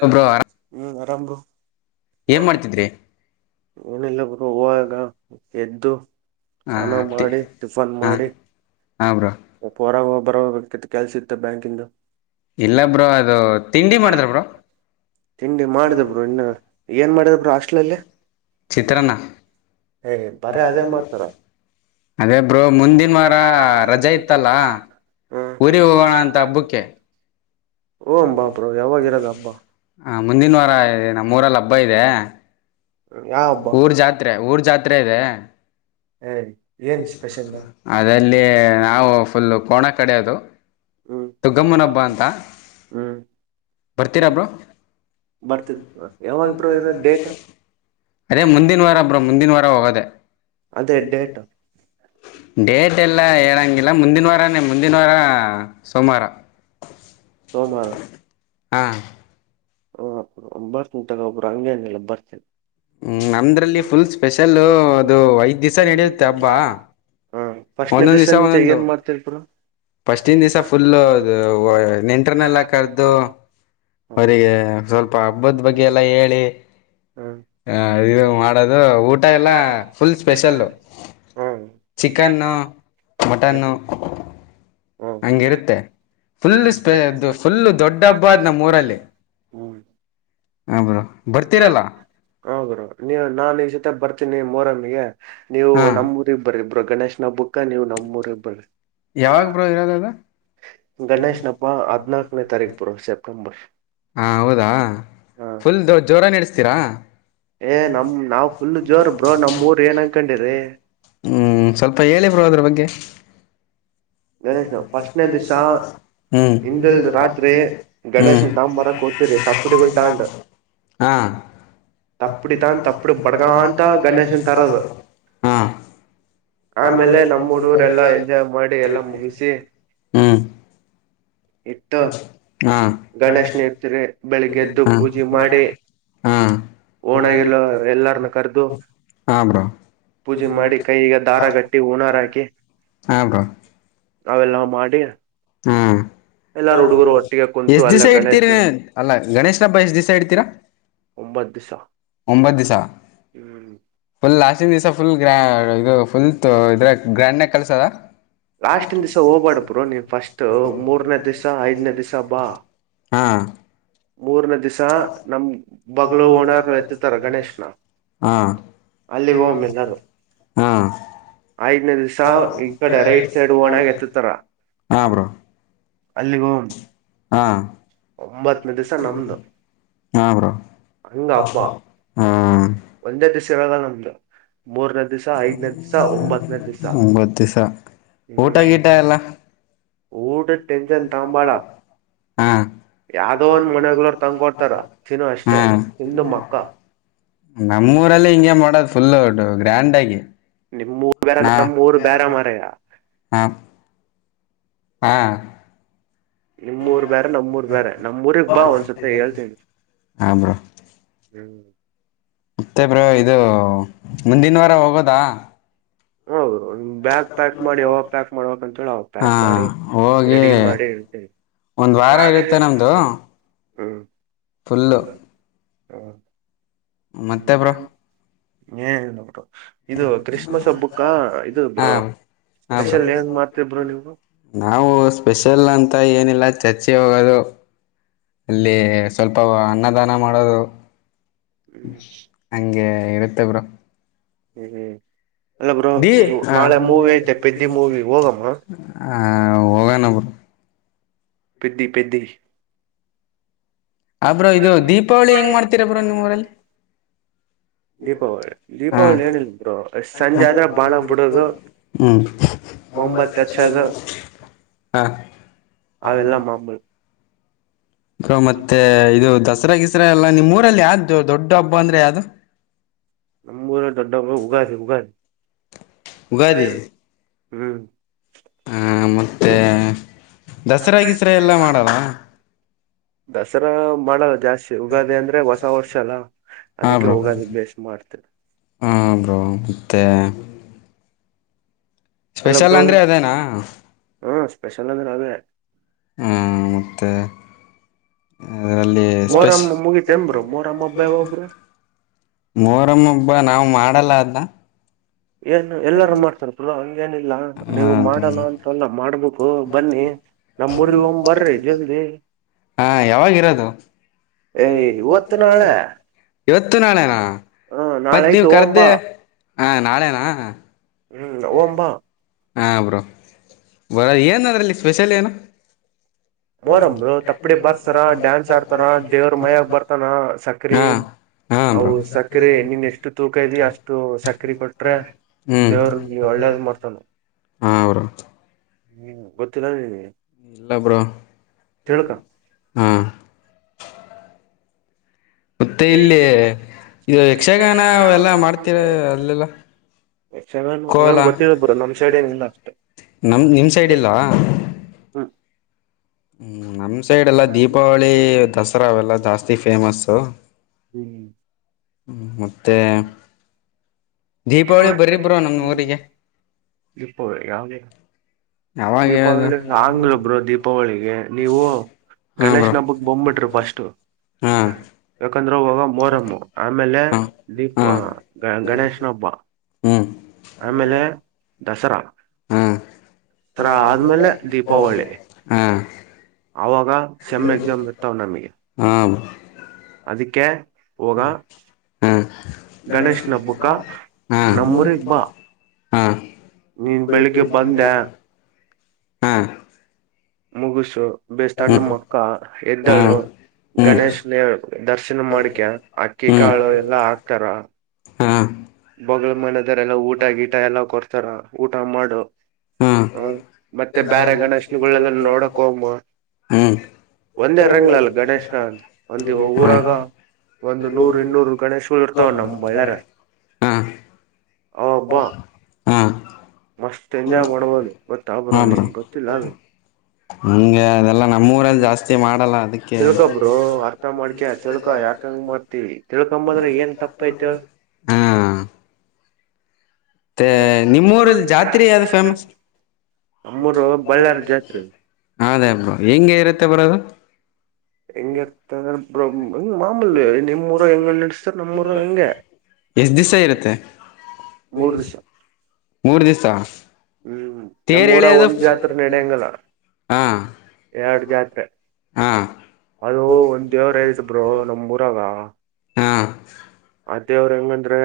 [unintelligible] ಹ್ಮ್ ಆರಾಮ್ ಬ್ರೋ ಏನ್ ಮಾಡ್ತಿದ್ರಿ. ಏನ ಇಲ್ಲ [unintelligible] [unintelligible] ಎದ್ದು ಹ ಚಾನ ಮಾಡಿ ಟಿಫನ್ ಹ ಮಾಡಿ ಹಾ ಬ್ರೋ [unintelligible] ಹೊರಗ್ ಬರಬೇಕತ್ತು [unintelligible] ಕೆಲ್ಸ ಇತ್ತ ಬ್ಯಾಂಕ ಇಂದು. ಇಲ್ಲ ಬ್ರೋ ಅದು ತಿಂಡಿ ಮಾಡಿದ್ರ ಬ್ರೋ. ತಿಂಡಿ ಮಾಡಿದೆ ಬ್ರೋ ಇನ್ನ ಏನ್ ಮಾಡಿದ್ರು ಬ್ರೋ ಹಾಸ್ಟ್ಲಲ್ಲಿ ಚಿತ್ರಾನ್ನ ಬರೇ ಅದೇ [unintelligible] ಮಾಡ್ತಾರ ಅದೇ ಬ್ರೋ ಮುಂದಿನ ವಾರ ರಜೆ ಇತ್ತಲ್ಲ ಹ್ಮ್ ಊರಿಗೆ ಹೋಗೋಣ ಅಂತ ಹಬ್ಬಕ್ಕೆ. ಹೋಗೋಣ್ ಬಾ ಬ್ರೋ ಯಾವಾಗಿರೋದು ಹಬ್ಬ ಹ ಮುಂದಿನ ವಾರ ಇ ನಮ್ಮೂರಲ್ಲಿ ಹಬ್ಬ ಇದೆ. ಯಾವ ಹಬ್ಬ ಊರ್ ಜಾತ್ರೆ ಊರ್ ಜಾತ್ರೆ ಇದೆ ಏ ಏನ್ ಸ್ಪೆಷಲ್ ಅದಲ್ಲಿ [unintelligible] ನಾವು ಹ್ಮ್ ಹ್ಮ್ ಬರ್ತಿನ್ ಬ್ರೋ [unintelligible] ಯಾವಾಗ ಬ್ರೋ ಇರೋದ್ ಡೇಟ ಅದೇ ಮುಂದಿನ ವಾರ ಬ್ರೋ ಮುಂದಿನ ವಾರ ಹೋಗೋದೆ. ಅದೇ ಡೇಟ್ ಹ ಒಂಬತ್ ಹ್ಮ್ ನಮ್ದ್ರಲ್ಲಿ ಫುಲ್ ಸ್ಪೆಷಲ್ ಅದು ಐದ್ ದಿವ್ಸ ನಡೆಯುತ್ತೆ ಹಬ್ಬ [unintelligible] [unintelligible] ಹಾ ಫಸ್ಟ್ನ ಒಂದೊಂದ್ ದಿವಸ ದಿವ್ಸ ಮುಂಚೆ ಒಂದೊಂದು ಏನ್ ಮಾಡ್ತ ಬ್ರೋ, ಫಸ್ಟಿನ ಫಸ್ಟ್ನ್ ದಿವಸ ದಿವ್ಸ ಫುಲ್ ಮುಂಚೆ ನೆಂಟ್ರನೆಲ್ಲ ಕರೆದು ಅವರಿಗೆ ಸ್ವಲ್ಪ ಹಬ್ಬದ ಬಗ್ಗೆ ಎಲ್ಲ ಹೇಳಿ ಆ ಇದು ಮಾಡೋದು ಊಟ ಎಲ್ಲ ಫುಲ್ ಸ್ಪೆಷಲ್ಲು [unintelligible] ಚಿಕನ್ನು ಮಟನ್ನು ಹಂಗಿರುತ್ತೆ ಫುಲ್ ಸ್ಪ ಹ್ಮ್ ಫುಲ್ ದೊಡ್ಡ ಹಬ್ಬದ್ ನಮ್ಮ ಊರಲ್ಲಿ. ಹ್ಮ್. ಹಬಮ ಬರ್ತೀರಲ್ಲ. ನೀ ನಾನ್ ಈ ಜೊತೆ ಬರ್ತೀನಿ ಮೊರಮಗೆ. ನೀವು ಹಾ ನಮ್ಮೂರಿಗೆ ಬರ್ರಿ ಬ್ರೋ. ಗಣೇಶ್ನ ಹಬ್ಬಕ ನೀವು ನಮ್ಮ್ ಊರಗ ಬರಿ. ಯಾವಾಗ ಬ್ರೋ ಇರೋದು ಅದು. ಗಣೇಶ್ನಪ್ಪ ಹದಿನಾಕನೇ ತಾರೀಕ್ ಬ್ರೋ ಸೇಪ್ಟಂಬರ್. ಹಾ ಹೌದಾ ಫುಲ್ ಜೋರ ನಡೆಸ್ತೀರಾ. ಏ ನಮ್ ನಾವ್ ಫುಲ್ ಜೋರ್ ಬ್ರೋ ನಮ್ಮೂರ್ ಏನ್ ಅನ್ಕೊಂಡಿರಿ ಹ್ಮ್ ಸ್ವಲ್ಪ ಹೇಳಿ ಬ್ರೋ ಅದ್ರ ಬಗ್ಗೆ. ಗಣೇಶ್ ಫಸ್ಟ್ನೇ ದಿವ್ಸ [unintelligible] ತಂಬ ಬರಾಕ್ ಹೊತಿರಿ ತಪ್ಪಡಿಗಳ ತೊಂಡ ಹಾ ತಪ್ಪಡಿ ತಂದ್ ತಪ್ಪಡಿ ಬಡ್ಗ ಅಂತ ಗಣೇಶನ್ ತರದು ಹಾ ಆಮೇಲೆ ನಮ್ಮ ಹುಡುಗರು ಎಲ್ಲಾ ಎಂಜಾಯ್ ಮಾಡಿ ಎಲ್ಲ. ಹ್ಮ್. ಇಟ್ಟು ಹಾ ಗಣೇಶನ ಇರ್ತಿರಿ ಬೆಳಿಗ್ಗೆ ಎದ್ದು ಪೂಜೆ ಮಾಡಿ ಹಾ ಓಣಗಲ್ಲ ಎಲ್ಲರನ್ನ ಕರದು ಹಾ ಬ್ರೋ ಪೂಜೆ ಮಾಡಿ ಕೈಗೆ ದಾರಗಟ್ಟಿ ಹೂಣಾರ ಹಾಕಿ. ಅವೆಲ್ಲ ಮಾಡಿ ಎಲ್ಲಾರು ಹುಡುಗರು ಒಟ್ಟಿಗೆ [inaudible] ಕುಂತು ಎಷ್ಟ ದಿವಸ ಅಲ್ಲೇ ಇಡ್ತೀರ ಗಣೇಶ ಅಲ್ಲ ಗಣೇಶನ ಹಬ್ಬ ಎಷ್ಟ್ ದಿಸಾ ಇಡ್ತೀರಾ ಒಂಬತ್ ದಿವ್ಸ ಒಂಬತ್ ದಿಸಾ ಹ್ಮ್ ಫುಲ್ ಲಾಸ್ಟೆನ್ ದಿವಸ ಫುಲ್ ಗ್ರಾ ಅಂದ್ರೆ ಫುಲ್ ಇದ ಗ್ರ್ಯಾಂಡನೇ ಕಲ್ಸಾರ ಹಾ ಲಾಸ್ಟಿನ ದಿವ್ಸ ಹೋಗ್ಬೇಡ ಬ್ರೋ ನೀನ್ ಫಸ್ಟ್ ಮೂರನೇ ದಿವ್ಸ ಐದನೇ ದಿವ್ಸ ಬಾ ಮೂರನೇ ದಿವ್ಸ ನಮ ಬಲು ಓಣಾರ್ ಎತ್ತತಾರ ಗಣೇಶನ ಹಾ ಅಲ್ಲಿ ಹೋಮ್ಮ ಎಲ್ಲರು ಹಾ ಐದನೇ ದಿವ ಸ ಈ ಕಡೆ ರೈಟ್ ಸೈಡ್ ಓಣಗ ಎತ್ತತ್ತರ. ಹಾ ಬ್ರೋ ಹಾ. ಒಂಬತ್ತನೇ ದಿವ್ಸ ನಮ್ದು [unintelligible] ಹಂಗ ಹಬ್ಬ [unintelligible] ದಿವ್ಸ ಐದನೇ ದಿವ್ಸ ಒಂಬತ್ತನೇ ದಿವ್ಸ ಒಂಬತ್ತು ದಿವ್ಸ ಊಟ ಗೀಟ ಎಲ್ಲ. ಊಟದ ಟೆನ್ಷನ್ ತಗಂಬಾಡ ಹ್ಮ, ಯಾವ್ದೋ ಒಂದ್ ಮನೆಗಳೋರ್ ತಂದ್ಕೊಡ್ತಾರ ತಿನ್ನು ಅಷ್ಟೇ ಹ್ಮ ತಿಂದು ಮಕ್ಕ ನಮ್ಮೂರಲ್ಲಿ ಹಿಂಗೆ ಮಾಡೋದು ಫುಲ್. ಸರಿ. ಗ್ರ್ಯಾಂಡ್ ಆಗಿ. ನಿಮ್ ಊರು ಬೇರೆ ನಮ್ ಊರು ಬ್ಯಾರೆ ಮಾರಾಯ. ಆಪ್ ಹಾ. ನಿಮ್ಮೂರ್ ಬೇರೆ ನಮ್ಮೂರ್ ಬೇರೆ ನಮ್ಮೂಊರ್ಗ್ ಬಾ ಒಂದ್ಸತ್ತ ಹೇಳ್ತೇನಿ. ಹಾ ಬ್ರೋ ಹ್ಮ. ಮತ್ತೆ ಬ್ರೋ ಇದು ಮುಂದಿನ ವಾರ ಹೋಗೋದಾ. ಹೌದು. ಬ್ಯಾಗ್ ಪ್ಯಾಕ್ ಮಾಡಿ ಯಾವಾಗ ಪ್ಯಾಕ್ ಮಾಡಬೇಕ್ ಅಂತೇಳ ಹಾ ಪ್ಯಾಕ್ ಮಾಡಿ, ಹೋಗಿ ರೆಡಿ ಮಾಡಿ, ಒಂದ್ ವಾರ ಇರುತ್ತೆ ನಮ್ದು ಹ್ಮ್. [inaudible] ಫುಲ್ಲು.. [inaudible] ಹ.. [inaudible] ಮತ್ತೆ, ಬ್ರೋ. [inaudible] ಏನಿಲ್ಲ, ಬಿಟ್. [inaudible] ಇದು ಹ, ಬ್ರೋ ಹ, ಬ್ರೋ, ಸ್ಪೆಷಲ್ ಏನ್ ಮಾಡ್ತೀರಿ ಬ್ರೋ ನೀವು ನಾವು, ಸ್ಪೆಷಲ್ ಅಂತ ಏನಿಲ್ಲ ಚರ್ಚೆ. [unintelligible] ಹರು ಅಲ್ಲಿ, ಸ್ವಲ್ಪ. [inaudible] ಅವ, ಅನ್ನದಾನ, ಮಾಡೋದು. ಹ್ಮ್ [inaudible] ಹಂಗೆ, ಇರುತ್ತೆ, ಬ್ರೋ. [inaudible] ಹ್ಮ್.. [unintelligible] ಅಲ್ಲ, ಬ್ರೋ, ದಿ ಇದು ಹಾ ನಾಳೆ ಮೂವಿ ಐತೆ ಪೆದ್ದಿ ಮೂವಿ, ಹೋಗಮ್ಮ? [inaudible] ಹ, ಹೋಗನಾ, ಬಿಡು. [inaudible] ಪೆದ್ದಿ, ಪೆದ್ದಿ. [inaudible] ಆ ಬ್ರೋ ಇದು ದೀಪಾವಳಿ, ದೀಪಾವಳಿ ಹೆಂಗ್ ಮಾಡ್ತೀರಾ ಬ್ರೋ ಹೇಗೆ, ನಿಮ್ ಊರಲ್ಲಿ ಮಾಡುತ್ತೀರಾ ಹಾ ದೀಪಾವಳಿ ಏನ್ ಇಲ್ಲ ಬ್ರೋ, ಸಂಜೆ ಆದ್ರ ಬಾಳ ಬಿಡದು, ಹ್ಮ್ ಬಹುಮತ. ಹಚ್ಚೋದು ಹಾ ಅವೆಲ್ಲಾ ಮಾಮೂಲಿ. [inaudible] ಹ, ಮತ್ತೆ ಇದು ದಸರಾ ಗೀಸರ, ಎಲ್ಲ ನಿಮ್ಮ, ಊರಲ್ಲಿ ಯಾವ್ದು ದೊಡ್ಡ ಹಬ್ಬ ಅಂದ್ರೆ ಯಾವ್ದು? ನಮ್ಮೂರ ದೊಡ್ಡ ಯುಗಾದಿ, ಉಗಾದಿ ಹಬ್ಬ. [unintelligible] ಉಗಾದಿ ಯುಗಾದಿ. [inaudible] ಹ್ಮ್.. [inaudible] ಹಾ, ಮತ್ತೆ, ದಸರಾ, ಗೀಸರ, ಎಲ್ಲ ಮಾಡಲ್ಲ. [inaudible] ದಸರಾ, ಮಾಡಲ್ಲ, ಜಾಸ್ತಿ ಯುಗಾದಿ ಅಂದ್ರೆ, ಹೊಸ ವರ್ಷ ಅಲ್ಲ ಹಾ ಅದಕ್ಕೆ! ಬ್ರೋ ಯುಗಾದಿ ಬೇಸ್ಮಾಡ್ತೀವಿ. ಹಾ [unintelligible] ಬ್ರೋ ಮತ್ತೆ. [unintelligible] ಅಲ್ಲ ಸ್ಪೆಷಲ್, ಅಂದ್ರೆ ಅದೇನಾ. [inaudible] ಸ್ಪೆಕ್ಯುಲ್, ಅಂದ್ರೆ, ಅದೇ. [inaudible] ಹಾ ಅರಲ್ಲಿ ಸ್ಟ್ರೆಸ್, ಮೊಹರಂ ಮುಗಿತೇನ್ ಬ್ರೋ ಮೊಹರಂ ಹಬ್ಬ ಯಾವಾಗ ಬ್ರೋ ಮೊರಮ್ಮ, ಹಬ್ಬ, ನಾವು ಮಾಡ. [unintelligible] ಮಾಡಲ್ಲ, ಅದನ್ನ. [inaudible] ಏನ್, ಎಲ್ಲಾರು, ಮಾಡ್ತಾರೆ, ಬ್ರೋ. [inaudible] ಏನಿಲ್ಲ! ನೀವು ಮಾಡಲ್ಲ ಅಂತಲ್ಲ ಮಾಡ. [inaudible] ಮಾಡ್ಬೇಕು, ಬನ್ನಿ ನಮ್ಮ, ಊರಿಗೆ, ಬರ್ರಿ, ಜಲ್ದಿ ಹಾ ಯಾವಾಗಿರೋದು ಏ ಇವತ್ತು, ನಾಳೆ, ಇವತ್ತು ನಾಳೆನಾ ಹ ನಾಳೆ ಮತ್ ನೀವ್ ಆಯ್ತೇ, ಹೋಗೋಮ, ಕರ್ದೆ ಬಾ. [inaudible] ಹಾ, ನಾಳೆನಾ. [inaudible] ಹ್ಮ, ಹೋಗಮುಭಾ. [inaudible] ಹಾ, ಬ್ರೋ, ಬ, ಏನ್ ಅದ್ರಲ್ಲಿ ಸ್ಪೆಷಲ್ ಏನು? [inaudible] ಮೋರಮರು, ತಪ್ಪಡಿ ಬತ್ಸಾರ ಡ್ಯಾನ್ಸ್ ಆಡ್ತಾರ ದೇವ್ರ ಮಯಾಗ ಬರುತ್ತಾನೆ, ಸಕ್ರಿ, ಹಾ ಹಾ ಅವು ಬ್ರೋ ಸಕ್ರಿ, ನಿನ್ ಎಷ್ಟು ತೂಕ ಇದವಿ, ಅಷ್ಟು ಸಕ್ರಿ ಕೊಟ್ರೆ ಹ್ಮ್ ದೇವ್ರ. [inaudible] ಮಾಡ್ತಾನ ಹಾ ಅವರ ಹ್ಮ್ ಗೊತ್ತಿಲ್ಲ ನೀನಗೆ. ಇಲ್ಲ ಬ್ರೋ ಹಾ. ಮತ್ತೆ ಇಲ್ಲಿ ಇದು ಯಕ್ಷಗಾನ ಎಲ್ಲ ಮಾಡ್ತೀರ ಅಲ್ಲೆಲ್ಲ ಯಕ್ಷಗಾನ ಕೋಲ ಗೊತ್ತಿದೆ ಬ್ರೋ ನಮ್ ಸೈಡ್ ಏನಿಲ್ಲ ಅಷ್ಟೆ ನಮ್ ನಿಮ್ ಸೈಡ್ ಇಲ್ವಾ ಹ್ಮ್. ಹ್ ನಮ್ಮ ಸೈಡೆಲ್ಲ ದೀಪಾವಳಿ ದಸರಾ ಅವೆಲ್ಲ ಜಾಸ್ತಿ ಫೇಮಸ್ಸು. ಮತ್ತೆ ದೀಪಾವಳಿ ಬರ್ರಿ ಬ್ರೋ ನಮ್ ದೀಪಾವಳಿಗ ಊರಿಗೆ ಯಾವಾಗ ಹೇಳದು ದೀಪಾವಳಿ ಆಗ್ಲ ಬ್ರೋ ದೀಪಾವಳಿಗೆ ನೀವು ಹಾ ಬ್ರೋ ಗಣೇಶನ ಹಬ್ಬಕ್ ಬಂಬ್ಬಿಟ್ರಿ ಫಸ್ಟು ಹಾ ಯಾಕ್ ಯಾಕಂದ್ರೆ ಅವಾಗ ಮೋರಮ್ಮು ಆಮೇಲೆ ಹಾ ದೀಪ ಹಾ ಗಣೇಶ್. ಬ್ಬ ಹ್ಮ್ ಆಮೇಲೆ ದಸರಾ ಹಾ ದರಾ ಆದ್ಮೇಲೆ ದೀಪಾವಳಿ. ಹಾ ಅವಾಗ ಸೆಮ್ ಎಕ್ಸಾಮ್ ಇರ್ತಾವ್ ನಮಗೆ. ಹಾ ಅದಕ್ಕೆ ಹೋಗ ಹಾ ಹಾ ನಮ್ಮೂರಿಗ್ ಬಾ ಹಾ ನೀನ್ ಬೆಳಿಗ್ಗೆ ಬಂದೆ ಹಾ ಮುಗುಸು ಬಿಸ ಸಣ್ಣ ಮಕ್ಕ ಎದ್ದಳು ಹ್ಮ್ ಗಣೇಶನ ದರ್ಶನ ಮಾಡಿಕ ಅಕ್ಕಿ ಹ್ಮ್ ಕಾಳು ಎಲ್ಲಾ ಹಾಕ್ತಾರ. ಹಾ ಬಗಳ ಮನದರೆ ಎಲ್ಲ ಊಟ ಗೀಟ ಎಲ್ಲ ಕೊಡ್ತಾರ ಊಟ ಮಾಡು ಹಾ ಮತ್ತೆ ಬ್ಯಾರೆಗಣಷ್ನ ಲ್ಲ ನೋಡಕ ಹೊಮ್ಮ ಹ್ಮ್ ಒಂದೇ ರಂಗಲಲ್ ಗಣೇಶನ ಒಂದ ಊರಾಗ ಒಂದ್ ನೂರ್ ಇನ್ನೂರ್ ಗಣೇಶಗಳು ಇರ್ತಾವ ನಮ ಬಳ್ಳ್ಯಾರ ಹಾ ಆಬ್ಬಾ ಹಾ ಮಸ್ತ್ ಎಂಜಾಯ್ ಮಾಡ್ಬೋದು ಗೊತ್ತಾ ಹಾ ಬ್ರೋ ನಿಂಗ್ ಗೊತ್ತಿಲ್ಲ ಅದು. ಎಲ್ಲ ನಮ್ಮೂರಲ್ಲಿ ಜಾಸ್ತಿ ಮಾಡಲ್ಲ ಅದಕ್ಕೆ. ತಿಳ್ಕಾ ಯಾಕಂಗ ಮಾಡ್ತಿ ತಿಳ್ಕಂಬದ್ರೆ ಏನ್ ತಪ್ಪ? ಹಾ ಮತ್ತೆ ನಿಮ್ಮೂರಲ್ಲಿ ಜಾತ್ರೆ ಯಾವ್ದು ಫೇಮಸ್ ಅಮ್ಮೂರು ಬಳ್ಳಾರಿ ಜಾತಿ ಅದೇ ಹಬ್ಬ ಹೆಂಗೆ ಇರುತ್ತೆ ಬ್ರೋ ಅದು? ಹಿಂಗೀರತ್ ಅಂದ್ರ ಬ್ರೋ ಹೆಂಗ್ ಮಾಮೂಲಿ ನಿಮ್ಮ್ ಊರ ಹೆಂಗ ನಡೆಸ್ತಾರ ನಮ್ ಊರಗ ಹಂಗೆ. ಮೂರ್ ದಿವ್ಸ ಮೂರು ದಿವಸ. ಹ್ಮ್ ನಮ್ಮ ಊರಾಗ ಒಂದ್ ಜಾತ್ರೆ ನಡೆಯಂಗಲ್ಲ ಹಾ ಎರಡ್ ಜಾತ್ರೆ ಹಾ ಅದು ಒಂದ ದೇವ್ರ ಹೆಸ ನಮ್ಮ್ ಊರಾಗ. ಹಾ ಆ ದೇವ್ರ ಹಂಗಂದ್ರೆ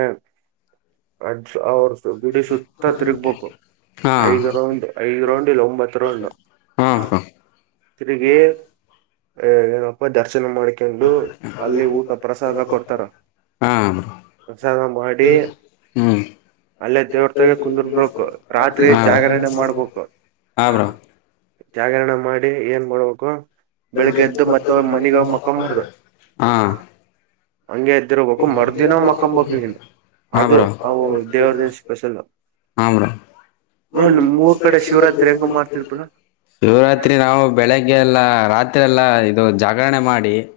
ಅದ ಅವರ್ ಗುಡಿ ಸುತ್ತ ತೀರ್ಗ್ಬೇಕ್. ಹಾ ಐದ ರೌಂಡ್ ಐದ್ ರೌಂಡ್ ಇಲ್ಲ ಒಂಬತ್ತು ರೌಂಡ್ ಹಾ ಬ್ರೋ ತಿರಗಿ ರ್ [inaudible] ದರ್ಶನ ಮಾಡ್ಕೊಂಡು ಅಲ್ಲಿ ಊಟ ಪ್ರಸಾದ ಕೊಡ್ತಾರ ಹಾ ಬ್ರೋ ಪ್ರಸಾದ ಮಾಡಿ ಹ್ಮ್ ಅಲ್ಲೇ ದೇವ್ರತೆಗ ಕುಂದ್ರಬೇಕು. ರಾತ್ರಿ ಹಾ ಜಾಗರಣೆ ಮಾಡಬೇಕ. ಹಾ ಬ್ರೋ ಜಾಗರಣೆ ಮಾಡಿ ಏನ್ ಮಾಡ್ಬೇಕು. ಬೆಳಿಗ್ಗೆ ಎದ್ದು ಮತ್ತ ಹೊಳ್ಳಿ ಮನಗ ಮಕ್ಕೊಂಡ್ಬಿಡ್ಬೆಕ್. ಹಾ ಹಂಗೆ ಇದ್ದಿರಬೇಕು ಮರ್ದಿನ ಮಕೊಂಬಕ ಇಲ್ಲಿ ಹಾ ಅದು ಬ್ರೋ ಅವು ದೇವ್ರದ ಸ್ಪೆಷಲ್. ಹಾ ಬ್ರೋ ಬ್ರೋ ನಿಮ್ಮೂರ್ ಕಡೆ ಶಿವರಾತ್ರಿ ಹೆಂಗ ಮಾಡ್ತಿರ್ ಬ್ರೋ ಶಿವರಾತ್ರಿ ನಾವು ಬೆಳಿಗ್ಗೆ ಎಲ್ಲ ರಾತ್ರಿ ಎಲ್ಲಾ ಇದು ಜಾಗರಣೆ ಮಾಡಿ. ಹ.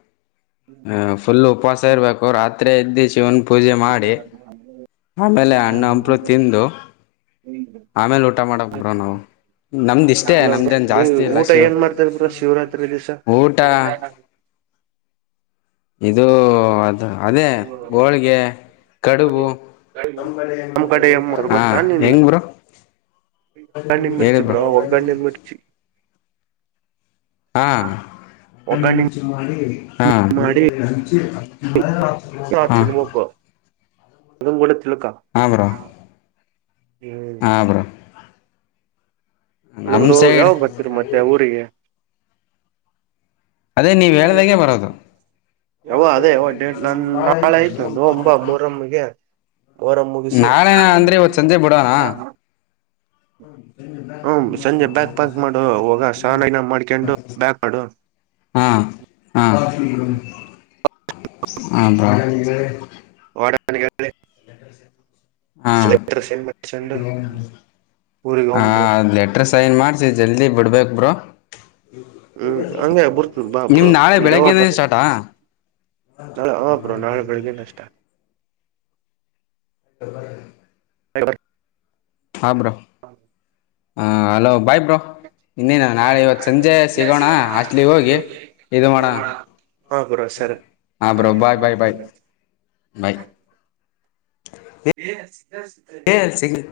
ಹ್ಮ ಫುಲ್ ಉಪವಾಸ ಇರಬೇಕು ರಾತ. [inaudible] ಎದ್ದು ಶಿವನ್ ಪೂಜೆ ಮಾಡಿ ಆಮೇಲೆ ಅಣ್ಣ ಹಂಪಲು ತಿಂದು. ಆಮೇಲೆ ಊಟ ಮಾಡಕ್ ಬ್ರೋ ನಾವು. ನಮ್ದ ಇಷ್ಟೇ ನಮ್ದೇನ್ ಜಾಸ್ತಿ ಇಲ್ಲ ಊಟ ಶಿವ ಏನ್ ಮಾಡ್ತಾರ ಬ್ರೋ ಶಿವರಾತ್ರಿ ದಿವಸ. ಊಟ ಇದು. ಅದೇ ಹೋಳಿಗೆ ಕಡುಬು ನಮ್ ಕಡೆ ಏನ್ ಮಾಡ್ತಾರ್ ಹಾ ಗೊತ್ತಾ ನಿನ್ಗೆ ಹೆಂಗ ಬ್ರೋ ಒಗ್ಗರಣೆ ಹೇಳ ಮಿರ್ಚಿ ಬ್ರೋ. ಒಗ್ಗರಣೆ ಮಿರ್ಚಿ ಹಾ ಒಗ್ಗರಣೆ ಹಾ ಮಾಡಿ [inaudible] ಹ್ಮ್ ಇಗೊಳು [unintelligible] ತಿಳ್ಕೊ. ಹಾ ಬ್ರೋ ಹಲೋ ನಮ್ ಬ್ರೋ ಸೈಡ್ ಯಾವಾಗ ಬರ್ತೀರಾ ಮತ್ತೆ ಊರಿಗೆ. ಅದೇ ನೀವ್ ಹೇಳ್ದಾಗೆ ಬರೋದು ಯಾವ ಅದೇ ಯಾವ ಡೇಟ್ ನನ್ ನಾಳೆ ಆಯ್ತುತಾ ಅದ ಮೂರೊಮ್ಮಗೆ. ಅವ್ರ ಮುಗಸೆ ನಾಳೆನ ಹ ಚಾನನ [unintelligible] ಮಾಡ್ಕೊಂಡು ಬ್ಯಾಕ್ ಮಾಡು. ಹ ಮಾಡ [unintelligible] ಹಾ ಸ ಊರಿಗ ಹಾ ಒಂಬರು [inaudible] ಲೆಟ್ರ್ ಸೈನ್ ಮಾಡಿಸಿ ಜಲ್ದಿ ಬಿಡ್ಬೇಕು ಬ್ರೋ. ಹ್ಮ್ ಹಂಗಗೆ ಬರ್ತ ನಿಮ್ ಬಾಬರು ನಾಳೆ ಯಾಗ ಬೆಳಗ್ಗೆನೇ ಸ್ಟಾರ್ಟಾ ನಾಳೆ ಹಬ್ರು ನಾಳೆ ಬೆಳಿಗ್ಷ್ಟ ಹ ಬಬ [inaudible] ಅಬ್ರೋ ಹ ಹಲೋ ಭಾಯ ಸಿಗೋಣ ಹಾಸ್ಟ್ಲಿಗೆ ಹೋಗಿ ನಾ ಇದು ಮಾಡೋಣ ಹಾ ಬ್ರೋ ಬಾಯ್ ಬಾಯ್ ಸ ಬಾಯ್ ಬಾಯ್ [inaudible] ಏ ಸಿಗ್ಲಿ